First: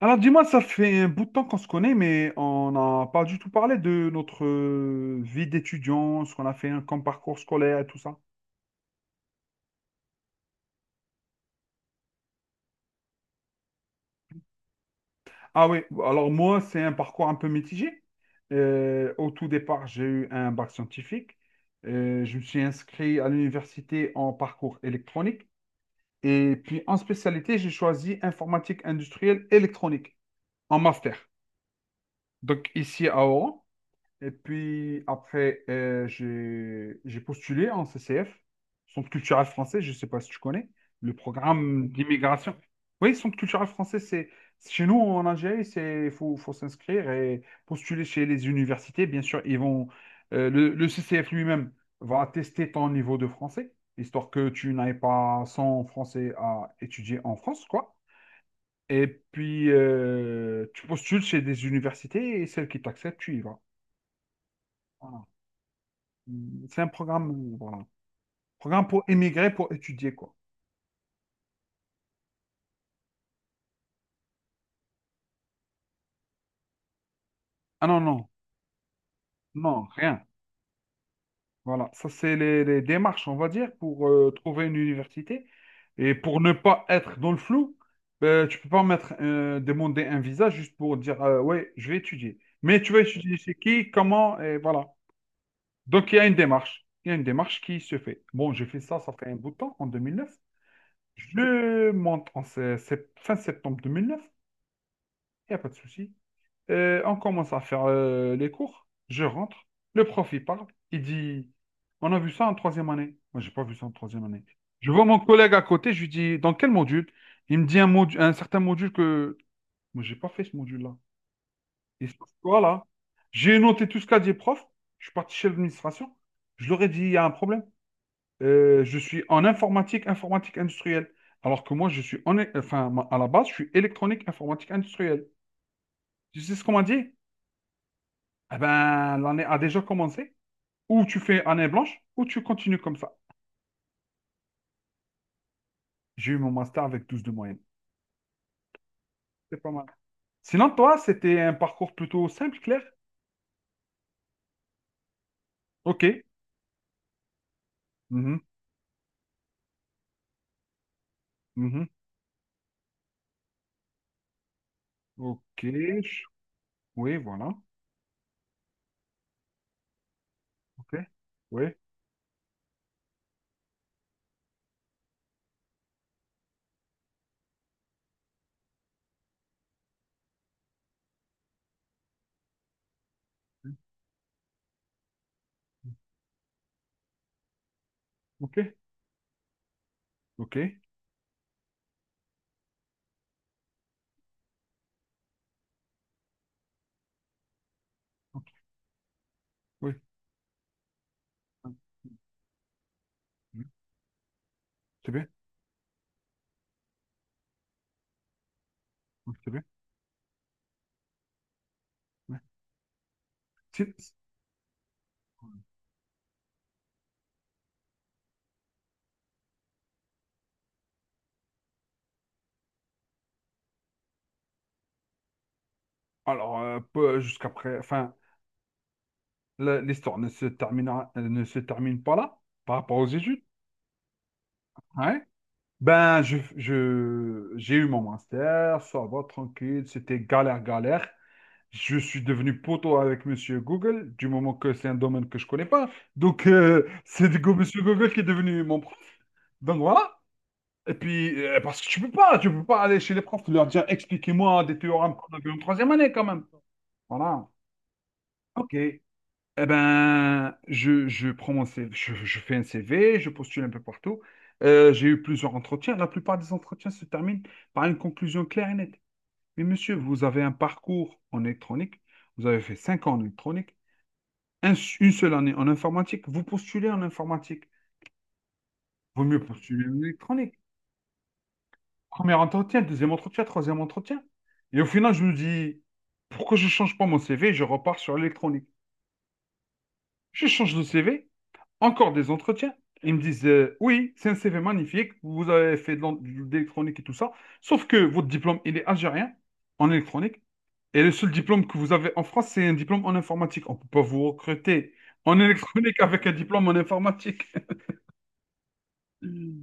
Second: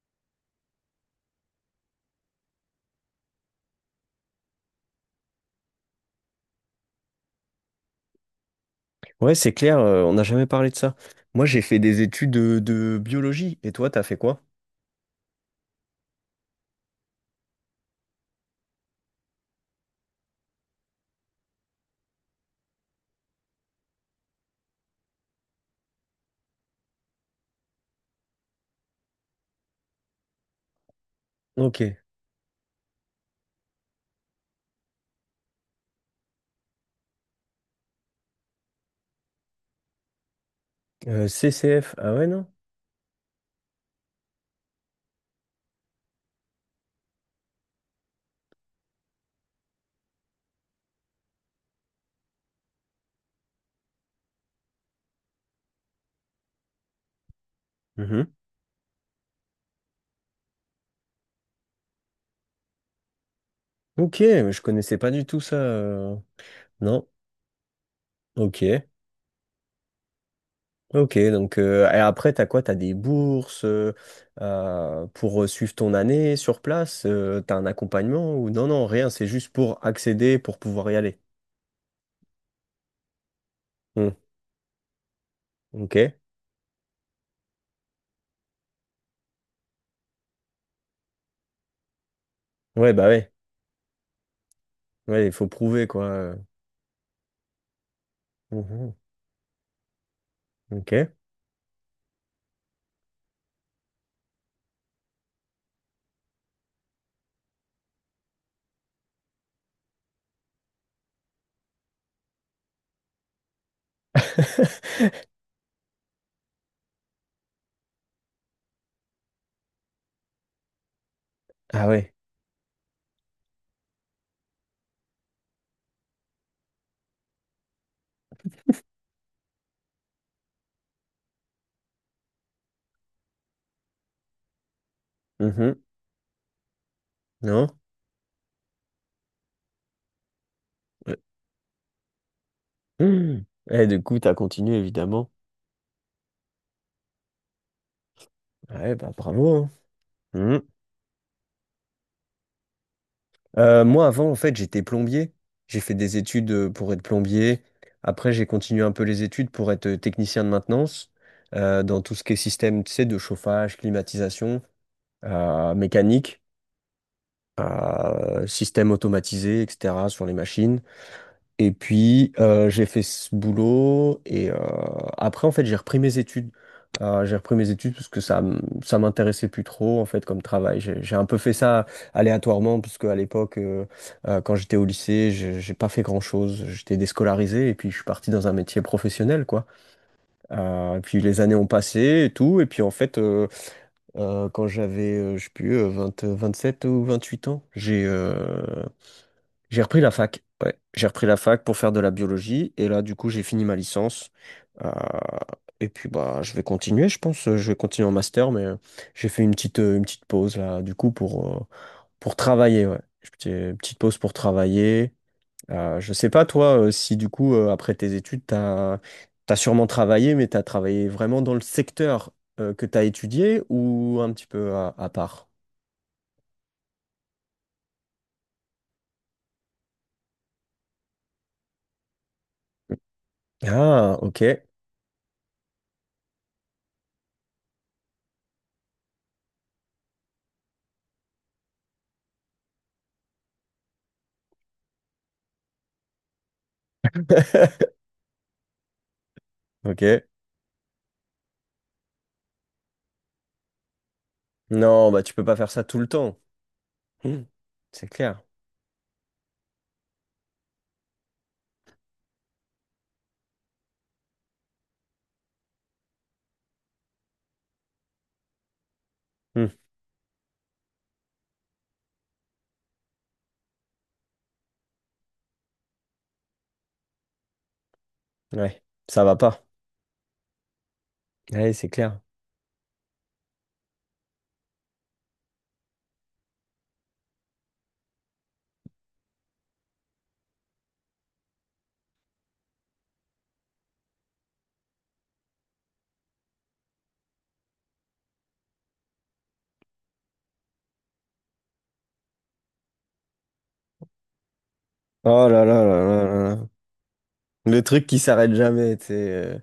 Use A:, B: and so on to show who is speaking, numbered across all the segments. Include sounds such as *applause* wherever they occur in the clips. A: Alors dis-moi, ça fait un bout de temps qu'on se connaît, mais on n'a pas du tout parlé de notre vie d'étudiant, ce qu'on a fait hein, comme parcours scolaire et tout ça.
B: Ouais, c'est clair, on n'a jamais parlé de ça. Moi, j'ai fait des études de biologie. Et toi, t'as fait quoi?
A: Ah oui, alors moi, c'est un parcours un peu mitigé. Au tout départ, j'ai eu un bac scientifique. Je me suis inscrit à l'université en parcours électronique. Et puis en spécialité, j'ai choisi informatique industrielle électronique en master.
B: Ok.
A: Donc ici à Oran. Et puis après, j'ai postulé en CCF, Centre culturel français, je ne sais pas si tu connais, le programme
B: CCF. Ah ouais, non?
A: d'immigration. Oui, Centre culturel français, c'est chez nous en Algérie, c'est il faut s'inscrire et postuler chez les universités. Bien sûr, ils vont le CCF lui-même va tester ton niveau de français, histoire que tu n'ailles pas sans français à étudier en France, quoi.
B: Mhm.
A: Et puis, tu postules chez des universités et celles qui t'acceptent, tu y vas.
B: Ok, mais je connaissais pas du
A: Voilà.
B: tout ça.
A: C'est un
B: Non.
A: programme, voilà. Programme
B: Ok.
A: pour émigrer, pour étudier, quoi.
B: Ok, donc et après, t'as quoi? T'as des bourses pour suivre ton année sur place? T'as un
A: Ah non, non,
B: accompagnement ou non, non, rien, c'est juste pour
A: non, rien.
B: accéder, pour pouvoir y aller.
A: Voilà, ça, c'est les démarches, on va dire, pour
B: Hmm,
A: trouver une université. Et
B: ok.
A: pour ne pas être dans le flou, tu peux pas mettre, demander un visa juste pour dire, ouais, je vais étudier. Mais
B: Ouais,
A: tu vas
B: bah ouais.
A: étudier chez qui, comment, et voilà.
B: Ouais, il faut prouver, quoi.
A: Donc, il y a une démarche. Il y a une démarche qui se fait. Bon, j'ai fait
B: Mhm,
A: ça, ça fait un bout de temps, en 2009.
B: ok.
A: Je monte en fin septembre 2009. Il n'y a pas de souci. On commence à faire les cours. Je rentre. Le prof, il parle. Il dit, on a vu ça en troisième année. Moi, j'ai pas vu ça en troisième année. Je vois
B: *laughs*
A: mon collègue à côté. Je lui dis, dans quel module? Il me dit un module, un certain module que moi, j'ai pas fait ce module-là.
B: Ah
A: Et
B: ouais.
A: ça, voilà. J'ai noté tout ce qu'a dit le prof. Je suis parti chez l'administration. Je leur ai dit, il y a un problème. Je suis en informatique, informatique industrielle. Alors que moi, je suis en, enfin, à la base, je suis électronique, informatique industrielle.
B: Mhm.
A: Tu sais ce qu'on m'a dit?
B: Non?
A: Eh ben, l'année a déjà commencé. Ou
B: Ouais.
A: tu fais année blanche, ou tu continues comme ça.
B: Mmh. Et du coup, t'as continué, évidemment.
A: J'ai eu mon master avec 12 de moyenne.
B: Ouais, bah bravo,
A: C'est
B: hein.
A: pas mal.
B: Mmh.
A: Sinon, toi, c'était un parcours plutôt simple, clair?
B: Moi, avant, en fait, j'étais plombier. J'ai fait
A: Ok.
B: des études pour être plombier. Après,
A: Mhm,
B: j'ai continué un peu les études pour être technicien de maintenance
A: mhm.
B: dans tout ce qui est système, tu sais, de chauffage, climatisation,
A: Ok. je-
B: mécanique,
A: Oui, voilà.
B: système automatisé, etc., sur les machines.
A: Ok.
B: Et
A: Oui.
B: puis, j'ai fait ce boulot. Et après, en fait, j'ai repris mes études. J'ai repris mes études parce que ça, ça m'intéressait plus trop, en fait, comme travail. J'ai un peu fait ça aléatoirement, parce qu'à l'époque, quand j'étais au lycée, j'ai pas fait grand-chose. J'étais déscolarisé et puis je suis parti dans un
A: Ok.
B: métier professionnel, quoi.
A: Ok.
B: Et puis les années ont passé et tout. Et puis, en fait, quand j'avais, je sais plus, 20, 27 ou 28 ans, j'ai euh,
A: Ok.
B: j'ai
A: Oui.
B: repris la fac. Ouais, j'ai repris la fac pour faire de la biologie et là du coup j'ai fini
A: Mhm.
B: ma licence. Euh,
A: C'est bien.
B: et puis bah je vais continuer, je pense. Je vais continuer en master, mais j'ai
A: Oui,
B: fait
A: c'est bien.
B: une petite pause là du coup pour
A: Oui.
B: travailler. Ouais, petite
A: Si.
B: pause pour travailler. Je sais pas toi, si du coup après tes études t'as sûrement travaillé, mais t'as travaillé vraiment dans le secteur que t'as étudié ou un petit peu à part.
A: Alors, jusqu'après, enfin, l'histoire ne se terminera, ne se termine pas là, par rapport aux études.
B: Ah ok.
A: Hein? Ben, j'ai eu mon master, ça va, tranquille, c'était galère, galère. Je suis devenu poteau avec Monsieur Google, du moment que c'est un domaine que je connais pas. Donc, c'est du coup
B: *laughs*
A: Monsieur Google qui est devenu mon prof. Donc, voilà.
B: Ok.
A: Et puis, parce que tu peux pas aller chez les profs, leur dire, expliquez-moi des
B: Non,
A: théorèmes
B: bah
A: qu'on
B: tu
A: avait
B: peux
A: vu
B: pas
A: en
B: faire ça
A: troisième
B: tout le
A: année, quand
B: temps.
A: même.
B: Hmm.
A: Voilà.
B: C'est clair.
A: OK. Eh ben, je prends mon CV, je fais un CV, je postule un peu partout. J'ai eu plusieurs entretiens. La plupart des entretiens se terminent par une conclusion claire et nette. Mais
B: Hmm.
A: monsieur, vous avez un parcours en électronique, vous avez fait 5 ans en électronique, un- une seule année en informatique, vous postulez en informatique.
B: Ouais, ça
A: Vaut
B: va
A: mieux
B: pas.
A: postuler en électronique.
B: Ouais, c'est clair.
A: Premier entretien, deuxième entretien, troisième entretien. Et au final, je me dis, pourquoi je change pas mon CV, je repars sur l'électronique. Je change de CV, encore des entretiens. Ils me disent oui, c'est un CV magnifique, vous avez fait de l'électronique et tout ça, sauf que votre diplôme, il est algérien en électronique, et le seul diplôme que vous avez en France, c'est un diplôme en informatique. On ne peut pas vous recruter en
B: Oh là là
A: électronique
B: là là
A: avec un
B: là là.
A: diplôme en informatique.
B: Le truc qui s'arrête jamais, tu sais,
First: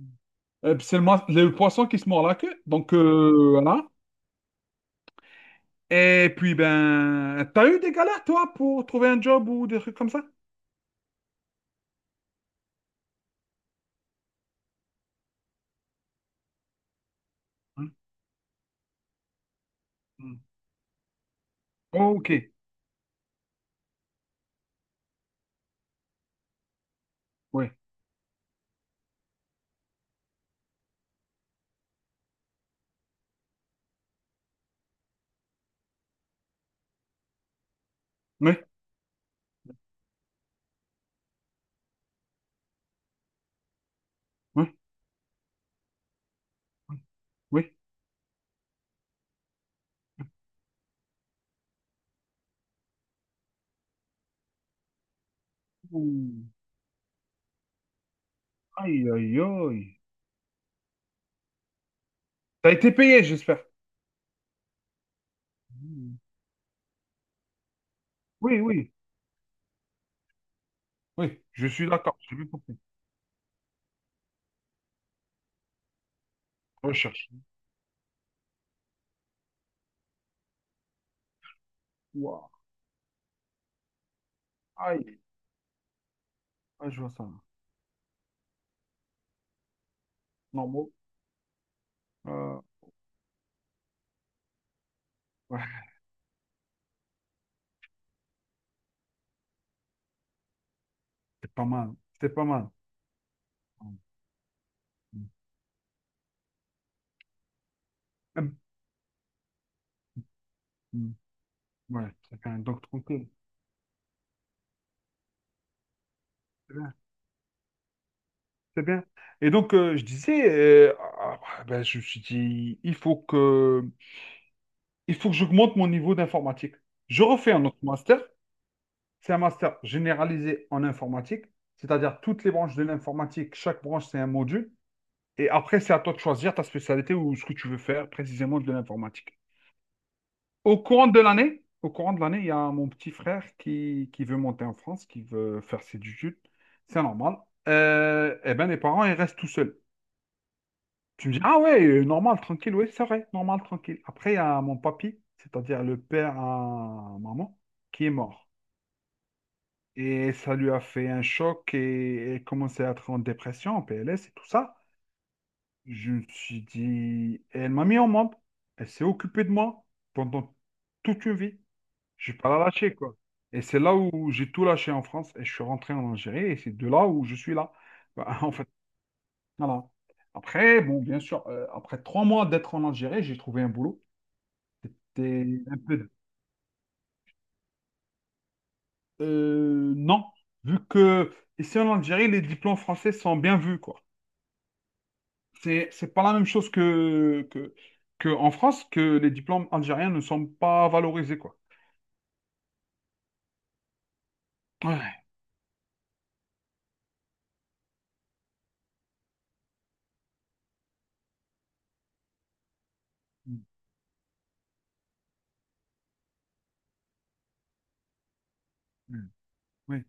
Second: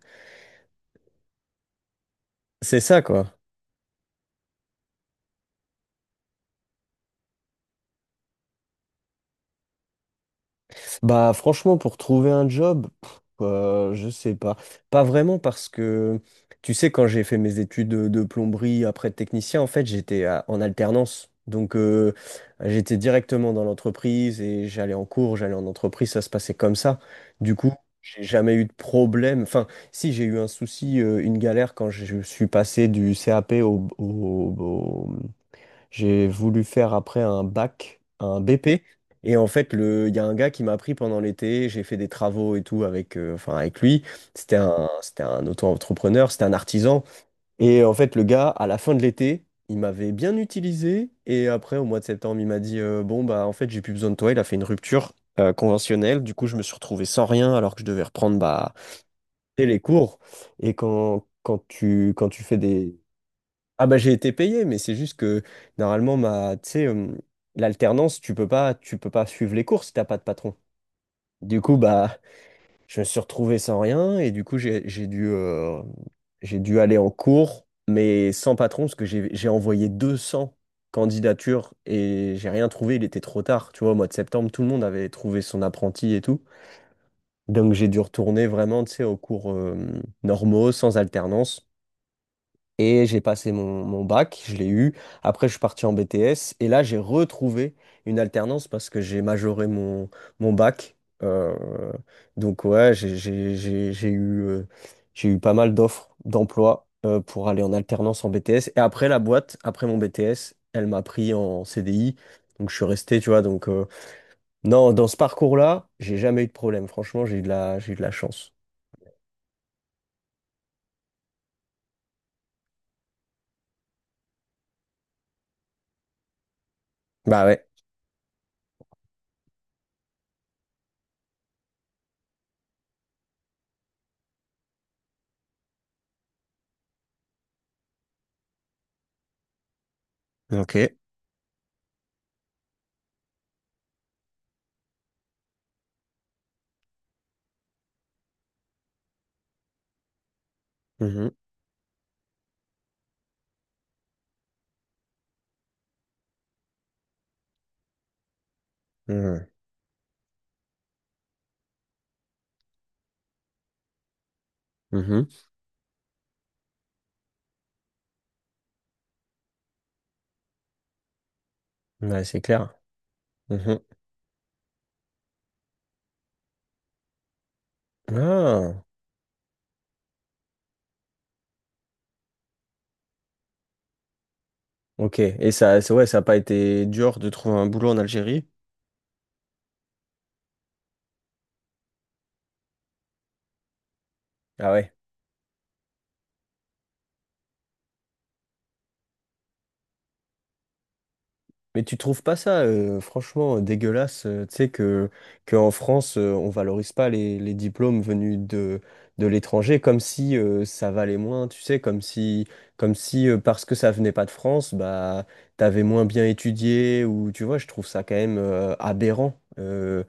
A: Puis c'est le poisson qui se mord la queue,
B: c'est
A: donc
B: ça, quoi.
A: voilà. Et puis, ben, t'as eu des galères, toi, pour trouver un job ou des trucs comme ça?
B: Bah franchement, pour trouver un job, pff, je sais pas. Pas vraiment parce que, tu sais, quand j'ai fait mes études
A: Hein,
B: de plomberie après de technicien, en fait,
A: hein.
B: en alternance. Donc,
A: Ok,
B: j'étais directement dans l'entreprise et j'allais en cours, j'allais en entreprise, ça se passait comme ça. Du
A: oui,
B: coup, j'ai jamais eu de problème. Enfin, si j'ai eu un souci, une galère quand je suis passé du CAP au, j'ai voulu faire après un bac, un
A: oui,
B: BP. Et en fait, il y a un gars qui m'a appris pendant l'été, j'ai fait des travaux et tout avec, enfin avec lui.
A: oui,
B: C'était un auto-entrepreneur, c'était un
A: oui.
B: artisan.
A: Oui.
B: Et en fait, le gars, à la fin de l'été, il m'avait bien utilisé. Et après, au mois de septembre, il m'a dit, bon, bah en fait, j'ai plus besoin de toi. Il a fait une rupture conventionnelle. Du
A: Ouh.
B: coup, je me suis retrouvé sans rien alors que je devais reprendre bah,
A: Aïe, aïe,
B: dès les
A: aïe.
B: cours. Et quand tu fais
A: T'as été
B: des…
A: payé, j'espère.
B: Ah bah j'ai été payé, mais c'est juste que
A: Mmh.
B: normalement ma, tu sais, l'alternance,
A: Oui, oui,
B: tu peux pas suivre les cours si t'as pas de patron.
A: oui,
B: Du
A: je
B: coup
A: suis
B: bah
A: d'accord, j'ai bien compris.
B: je me suis retrouvé sans rien et du coup j'ai dû aller en
A: Recherche.
B: cours, mais sans patron parce que j'ai envoyé 200 candidatures et j'ai
A: Ouah.
B: rien trouvé. Il était trop tard, tu vois. Au mois de septembre, tout le monde avait
A: Aïe,
B: trouvé son apprenti et tout,
A: ah, je vois ça.
B: donc j'ai dû retourner vraiment, tu sais, aux cours normaux
A: Normal.
B: sans alternance.
A: Euh,
B: Et j'ai passé mon bac, je l'ai eu. Après, je suis parti
A: ouais,
B: en BTS. Et là, j'ai retrouvé une alternance parce que j'ai majoré mon bac. Euh,
A: c'est pas mal, c'est pas
B: donc,
A: mal.
B: ouais, j'ai eu pas mal d'offres d'emploi pour aller en alternance en
A: Hum,
B: BTS. Et après, la boîte, après mon BTS, elle m'a
A: hum,
B: pris en
A: Ouais,
B: CDI.
A: c'est bien,
B: Donc, je
A: donc
B: suis resté,
A: tranquille.
B: tu vois. Donc, non, dans ce parcours-là, j'ai jamais eu de
A: C'est
B: problème.
A: bien.
B: Franchement, j'ai eu de la chance.
A: C'est bien. Et donc, je disais, ah, ah, ben, je me suis dit, il faut que j'augmente mon niveau d'informatique. Je
B: Bah
A: refais
B: ouais.
A: un autre master. C'est un master généralisé en informatique, c'est-à-dire toutes les branches de l'informatique, chaque branche, c'est un module. Et après, c'est à toi de choisir ta spécialité ou ce que tu veux faire précisément de l'informatique.
B: Ok.
A: Au courant de l'année, il y a mon petit frère qui veut monter en France, qui veut faire ses études. C'est normal. Eh ben, les parents, ils restent tout seuls. Tu
B: Mhm.
A: me dis, ah ouais, normal, tranquille, oui, c'est vrai, normal, tranquille. Après, il y a mon papy, c'est-à-dire le père à maman, qui est mort.
B: Mhm.
A: Et ça lui a fait un choc et elle commençait à être en dépression, en PLS et tout ça.
B: Mhm.
A: Je me suis dit, elle m'a mis au monde. Elle s'est occupée de moi pendant toute une vie.
B: Ouais,
A: Je n'ai
B: c'est
A: pas la
B: clair.
A: lâcher, quoi. Et c'est
B: Mhm.
A: là où j'ai tout lâché en France et je suis rentré en Algérie et c'est de là où je suis là. Bah, *laughs* en fait,
B: Ah,
A: voilà. Après, bon, bien sûr, après 3 mois d'être en Algérie, j'ai trouvé un boulot.
B: ok. Et
A: C'était un
B: ça, ouais,
A: peu...
B: ça n'a pas été dur de trouver un boulot en Algérie.
A: Non, vu que ici en Algérie, les diplômes français sont bien vus, quoi.
B: Ah ouais.
A: C'est pas la même chose que, que en France, que les diplômes algériens ne sont pas valorisés, quoi.
B: Mais tu trouves pas ça, franchement, dégueulasse, tu sais,
A: Ouais.
B: que en France, on valorise pas les diplômes venus de l'étranger comme si ça valait moins, tu sais, comme si
A: Mm,
B: parce que ça venait pas de France, bah, t'avais moins bien étudié, ou tu vois, je trouve ça quand même
A: mm,
B: aberrant.
A: oui.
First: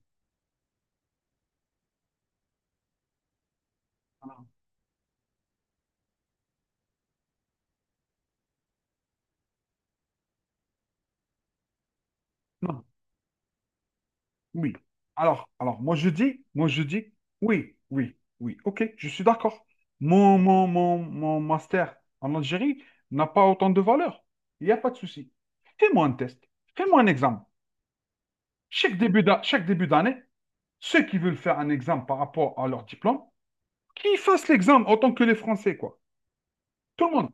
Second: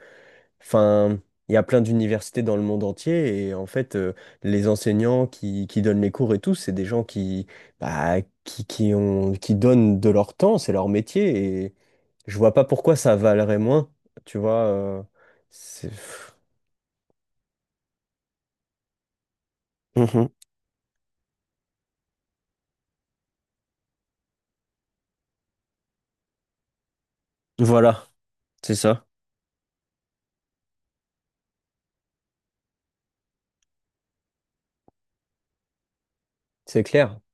B: Enfin, il y a plein d'universités dans le monde entier et en fait,
A: Alors,
B: les enseignants qui donnent les cours et tout, c'est des gens qui, bah, qui donnent de leur temps, c'est leur métier et je vois pas
A: non.
B: pourquoi ça valerait moins, tu vois.
A: Oui.
B: C'est…
A: Moi je dis, oui, oui, oui. Ok, je suis d'accord.
B: Mhm.
A: Mon master en Algérie n'a pas autant de valeur. Il n'y a pas de souci. Fais-moi un test. Fais-moi un examen.
B: Voilà, c'est ça.
A: Chaque début d'année, ceux qui veulent faire un examen par rapport à leur diplôme, qu'ils fassent l'examen autant que les Français, quoi.
B: C'est
A: Tout le
B: clair.
A: monde.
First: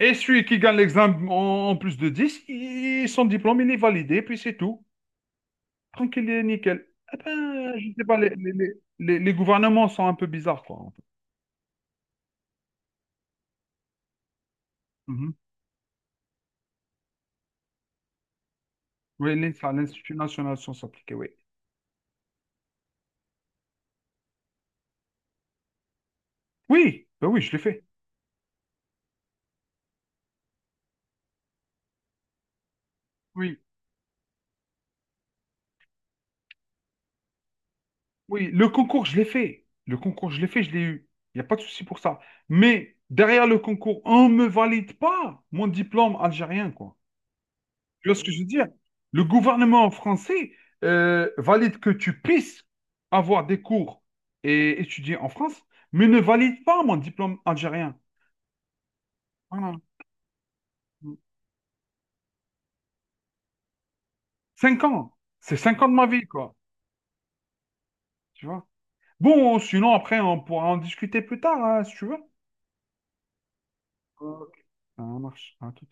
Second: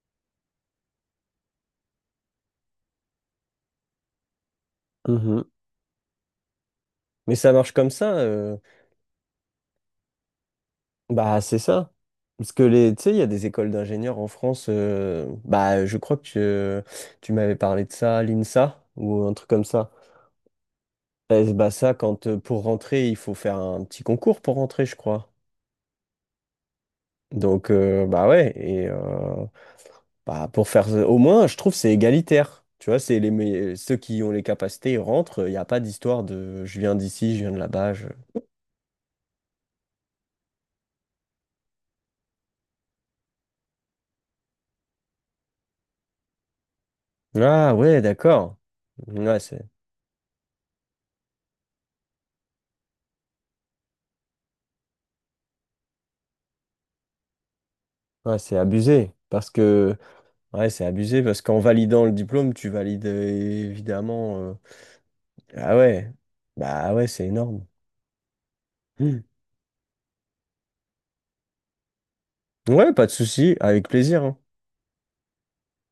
A: Et celui qui gagne l'examen en plus de 10, son diplôme, il est validé, puis c'est tout.
B: Mhm.
A: Tranquille et nickel. Ah
B: Mais ça marche
A: ben, je
B: comme
A: sais
B: ça.
A: pas, les gouvernements sont un peu bizarres, quoi. En fait.
B: Bah, c'est ça. Parce que les, tu sais, il y a des écoles d'ingénieurs en France.
A: Mhm.
B: Bah, je crois que tu m'avais parlé de ça, l'INSA, ou un
A: Oui,
B: truc comme
A: l'INSA,
B: ça.
A: l'Institut national de sciences appliquées, oui.
B: Eh, bah ça, quand pour rentrer, il faut faire un petit concours pour rentrer, je crois.
A: Oui, ben oui, je l'ai
B: Donc
A: fait.
B: bah ouais, et bah pour faire au moins, je trouve que c'est égalitaire. Tu vois,
A: Oui,
B: ceux qui ont les capacités, ils rentrent. Il n'y a pas d'histoire de je viens d'ici, je viens de là-bas.
A: oui, le concours, je l'ai fait. Le concours, je l'ai fait, je l'ai eu. Il n'y a pas de souci pour ça. Mais derrière le concours, on ne me valide pas mon diplôme algérien, quoi.
B: Ah ouais,
A: Tu vois ce que je veux
B: d'accord.
A: dire? Le
B: Ouais, c'est
A: gouvernement français valide que tu puisses avoir des cours et étudier en France, mais ne valide pas mon diplôme algérien.
B: ouais, c'est abusé parce
A: Voilà.
B: que ouais, c'est abusé parce qu'en validant le diplôme, tu valides évidemment.
A: 5 ans. C'est
B: Ah
A: cinq ans de ma
B: ouais,
A: vie, quoi.
B: bah ouais, c'est énorme.
A: Tu vois?
B: Hmm.
A: Bon, sinon, après, on pourra en discuter plus tard, hein, si tu veux.
B: Ouais, pas de souci, avec plaisir, hein.
A: Ok. Ça marche. À tout.